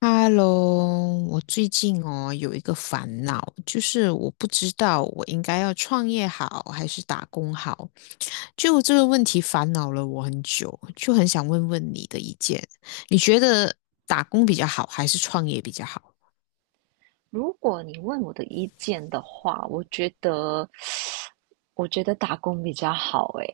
Hello，我最近有一个烦恼，就是我不知道我应该要创业好还是打工好，就这个问题烦恼了我很久，就很想问问你的意见，你觉得打工比较好还是创业比较好？如果你问我的意见的话，我觉得打工比较好诶。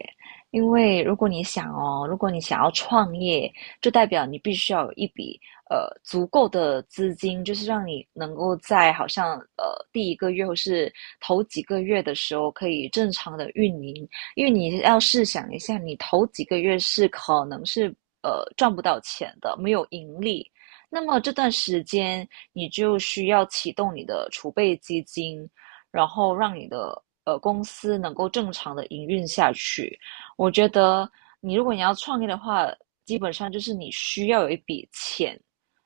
因为如果你想哦，如果你想要创业，就代表你必须要有一笔足够的资金，就是让你能够在好像第一个月或是头几个月的时候可以正常的运营。因为你要试想一下，你头几个月可能是赚不到钱的，没有盈利。那么这段时间，你就需要启动你的储备基金，然后让你的公司能够正常的营运下去。我觉得如果你要创业的话，基本上就是你需要有一笔钱。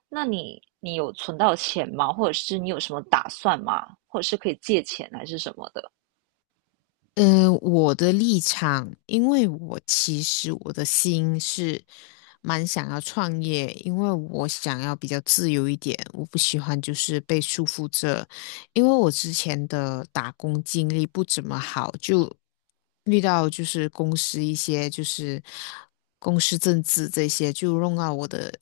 那你有存到钱吗？或者是你有什么打算吗？或者是可以借钱还是什么的？我的立场，因为我其实的心是蛮想要创业，因为我想要比较自由一点，我不喜欢就是被束缚着，因为我之前的打工经历不怎么好，就遇到就是公司一些就是公司政治这些，就弄到我的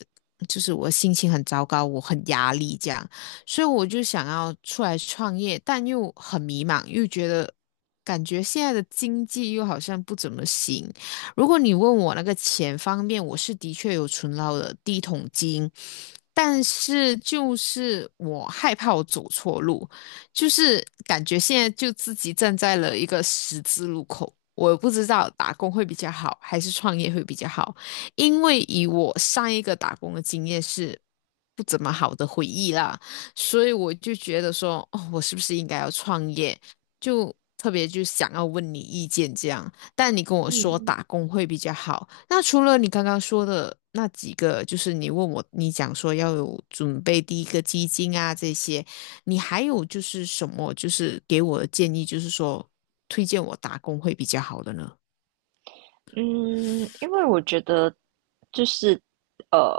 就是我心情很糟糕，我很压力这样。所以我就想要出来创业，但又很迷茫，又觉得感觉现在的经济又好像不怎么行。如果你问我那个钱方面，我是的确有存到的第一桶金，但是就是我害怕我走错路，就是感觉现在就自己站在了一个十字路口。我不知道打工会比较好，还是创业会比较好。因为以我上一个打工的经验是不怎么好的回忆啦，所以我就觉得说，哦，我是不是应该要创业？就特别就想要问你意见这样。但你跟我说嗯打工会比较好。那除了你刚刚说的那几个，就是你问我，你讲说要有准备第一个基金啊这些，你还有就是什么，就是给我的建议，就是说推荐我打工会比较好的呢？嗯。因为我觉得就是，呃，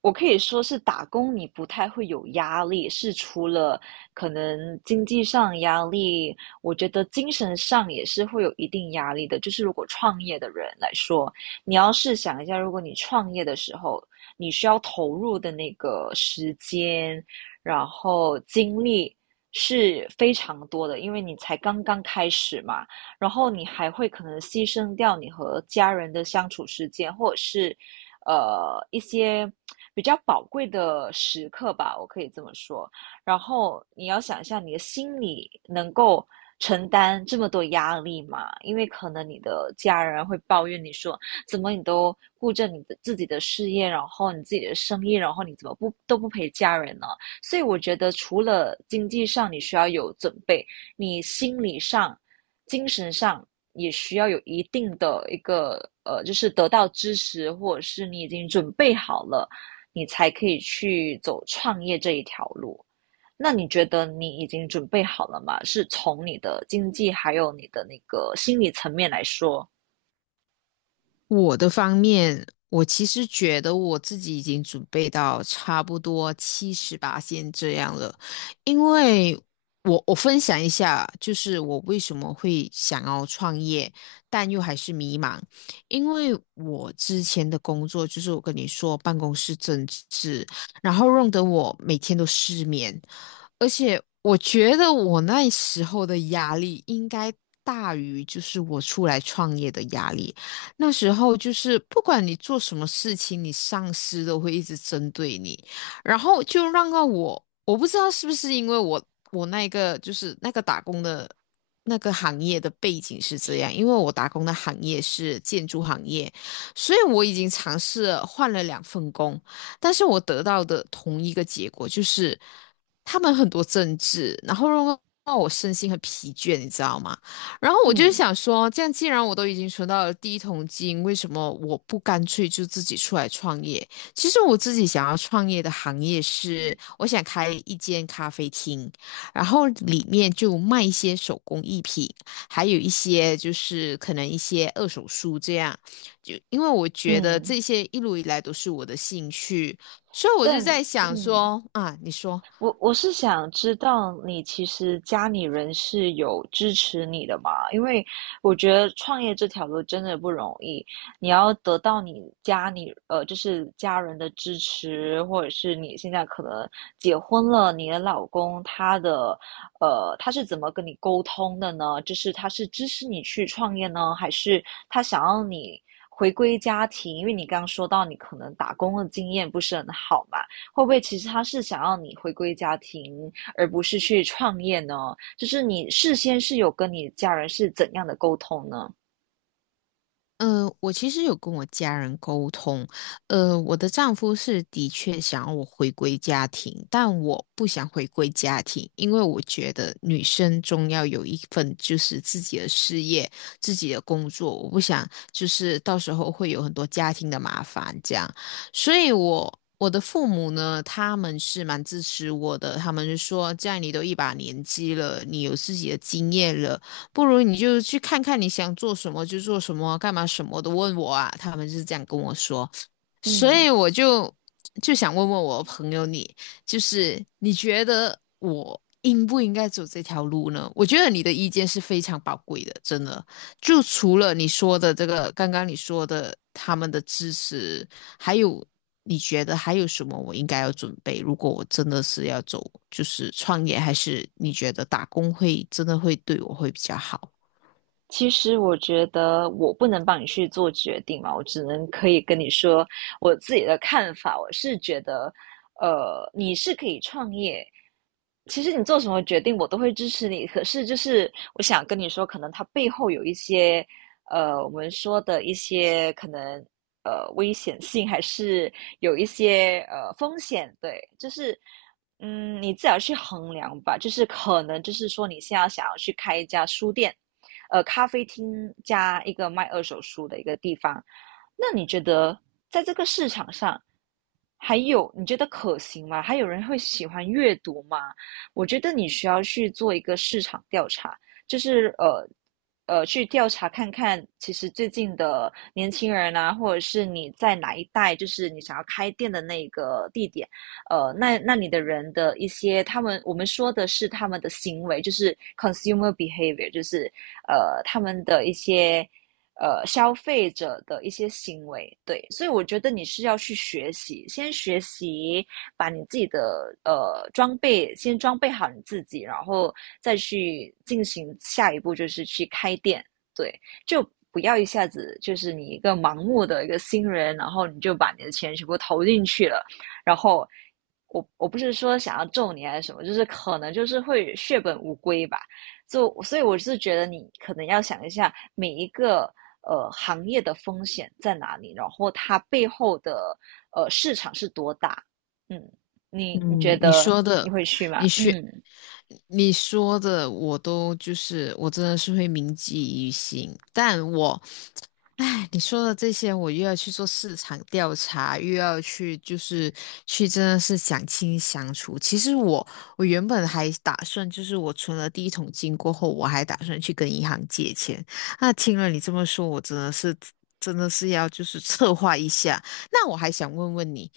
我可以说是打工，你不太会有压力，是除了可能经济上压力，我觉得精神上也是会有一定压力的。就是如果创业的人来说，你要试想一下，如果你创业的时候，你需要投入的那个时间，然后精力是非常多的，因为你才刚刚开始嘛。然后你还会可能牺牲掉你和家人的相处时间，或者是一些比较宝贵的时刻吧，我可以这么说。然后你要想一下，你的心理能够承担这么多压力吗？因为可能你的家人会抱怨你说，怎么你都顾着你的自己的事业，然后你自己的生意，然后你怎么不都不陪家人呢？所以我觉得，除了经济上你需要有准备，你心理上精神上也需要有一定的一个就是得到支持，或者是你已经准备好了，你才可以去走创业这一条路。那你觉得你已经准备好了吗？是从你的经济还有你的那个心理层面来说。我的方面，我其实觉得我自己已经准备到差不多七八线这样了，因为我分享一下，就是我为什么会想要创业，但又还是迷茫，因为我之前的工作就是我跟你说办公室政治，然后弄得我每天都失眠，而且我觉得我那时候的压力应该大于就是我出来创业的压力。那时候就是不管你做什么事情，你上司都会一直针对你，然后就让到我，我不知道是不是因为我那个打工的那个行业的背景是这样，因为我打工的行业是建筑行业，所以我已经尝试了换了2份工，但是我得到的同一个结果就是他们很多政治，然后让我身心很疲倦，你知道吗？然后我就是嗯想说，这样既然我都已经存到了第一桶金，为什么我不干脆就自己出来创业？其实我自己想要创业的行业是，我想开一间咖啡厅，然后里面就卖一些手工艺品，还有一些就是可能一些二手书这样。就因为我觉得嗯，这些一路以来都是我的兴趣，所以我就但在想嗯，说啊，你说。我是想知道你其实家里人是有支持你的嘛？因为我觉得创业这条路真的不容易，你要得到你家里就是家人的支持，或者是你现在可能结婚了，你的老公他的他是怎么跟你沟通的呢？就是他是支持你去创业呢，还是他想要你回归家庭？因为你刚刚说到你可能打工的经验不是很好嘛。会不会其实他是想要你回归家庭，而不是去创业呢？就是你事先是有跟你家人是怎样的沟通呢？我其实有跟我家人沟通，我的丈夫是的确想要我回归家庭，但我不想回归家庭，因为我觉得女生终要有一份就是自己的事业、自己的工作，我不想就是到时候会有很多家庭的麻烦这样，所以我。我的父母呢，他们是蛮支持我的，他们就说，这样你都一把年纪了，你有自己的经验了。不如你就去看看你想做什么就做什么，干嘛什么都问我啊。他们就是这样跟我说，所嗯。以我就就想问问我朋友你，就是你觉得我应不应该走这条路呢？我觉得你的意见是非常宝贵的，真的。就除了你说的这个，刚刚你说的他们的支持，还有，你觉得还有什么我应该要准备？如果我真的是要走，就是创业，还是你觉得打工会真的会对我会比较好？其实我觉得我不能帮你去做决定嘛，我只能可以跟你说我自己的看法。我是觉得，你是可以创业，其实你做什么决定我都会支持你。可是就是我想跟你说，可能它背后有一些，我们说的一些可能危险性，还是有一些风险。对，就是。嗯，你自己要去衡量吧。就是可能，就是说你现在想要去开一家书店，咖啡厅加一个卖二手书的一个地方。那你觉得在这个市场上，还有你觉得可行吗？还有人会喜欢阅读吗？我觉得你需要去做一个市场调查，就是去调查看看，其实最近的年轻人啊，或者是你在哪一带，就是你想要开店的那个地点，那你的人的一些，他们我们说的是他们的行为，就是 consumer behavior,就是他们的一些消费者的一些行为。对，所以我觉得你是要去学习，先学习把你自己的呃装备先装备好你自己，然后再去进行下一步，就是去开店。对，就。不要一下子就是你一个盲目的一个新人，然后你就把你的钱全部投进去了，然后我不是说想要咒你还是什么，就是可能就是会血本无归吧。就所以我是觉得你可能要想一下每一个行业的风险在哪里，然后它背后的市场是多大。嗯，你觉嗯，你得说你的，会去吗？你学，嗯，你说的，我都就是我真的是会铭记于心，但我哎，你说的这些，我又要去做市场调查，又要去就是去真的是想清想楚。其实我原本还打算，就是我存了第一桶金过后，我还打算去跟银行借钱。那听了你这么说，我真的是要就是策划一下。那我还想问问你，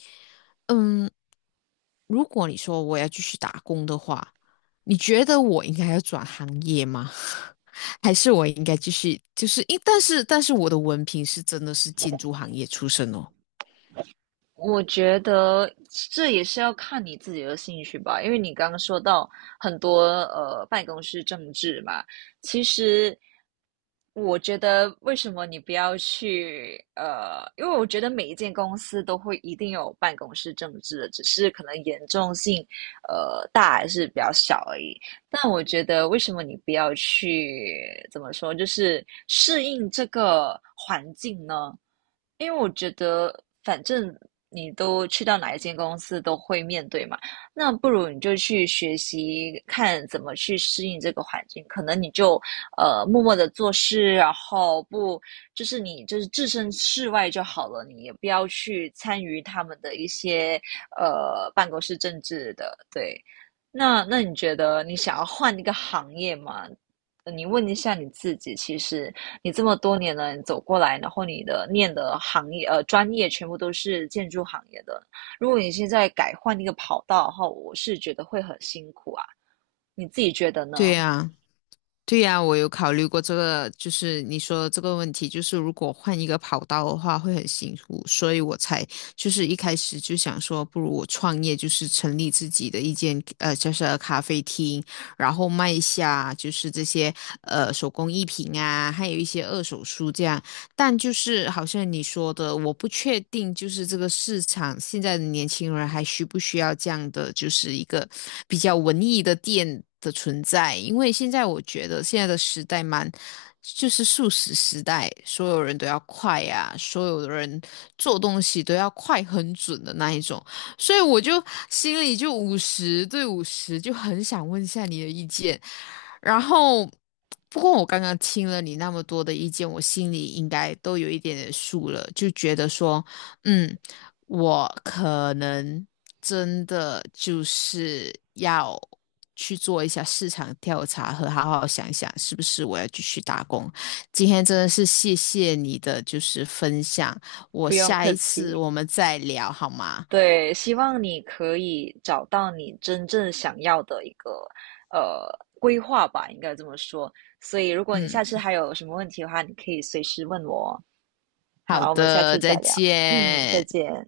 嗯，如果你说我要继续打工的话，你觉得我应该要转行业吗？还是我应该继续，就是因，但是我的文凭是真的是建筑行业出身哦。我觉得这也是要看你自己的兴趣吧。因为你刚刚说到很多办公室政治嘛，其实我觉得为什么你不要去？呃，因为我觉得每一间公司都会一定有办公室政治的，只是可能严重性大还是比较小而已。但我觉得为什么你不要去怎么说，就是适应这个环境呢？因为我觉得反正你都去到哪一间公司都会面对嘛，那不如你就去学习看怎么去适应这个环境。可能你就默默的做事，然后不就是你就是置身事外就好了，你也不要去参与他们的一些办公室政治的。对，那你觉得你想要换一个行业吗？你问一下你自己，其实你这么多年了，你走过来，然后你的念的行业专业全部都是建筑行业的，如果你现在改换一个跑道的话，我是觉得会很辛苦啊。你自己觉得对呢？呀，对呀，我有考虑过这个，就是你说的这个问题，就是如果换一个跑道的话会很辛苦，所以我才就是一开始就想说，不如我创业，就是成立自己的一间就是咖啡厅。然后卖一下就是这些手工艺品啊，还有一些二手书这样。但就是好像你说的，我不确定，就是这个市场现在的年轻人还需不需要这样的，就是一个比较文艺的店的存在。因为现在我觉得现在的时代蛮，就是速食时代，所有人都要快呀、所有的人做东西都要快很准的那一种。所以我就心里就50对50，就很想问一下你的意见。然后，不过我刚刚听了你那么多的意见，我心里应该都有一点点数了，就觉得说，嗯，我可能真的就是要去做一下市场调查和好好想想，是不是我要继续打工。今天真的是谢谢你的就是分享，我不用下客一次气。我们再聊好吗？对，希望你可以找到你真正想要的一个呃规划吧，应该这么说。所以，如果你下嗯。次还有什么问题的话，你可以随时问我哦。好好，我们下的，次再再聊。嗯，再见。见。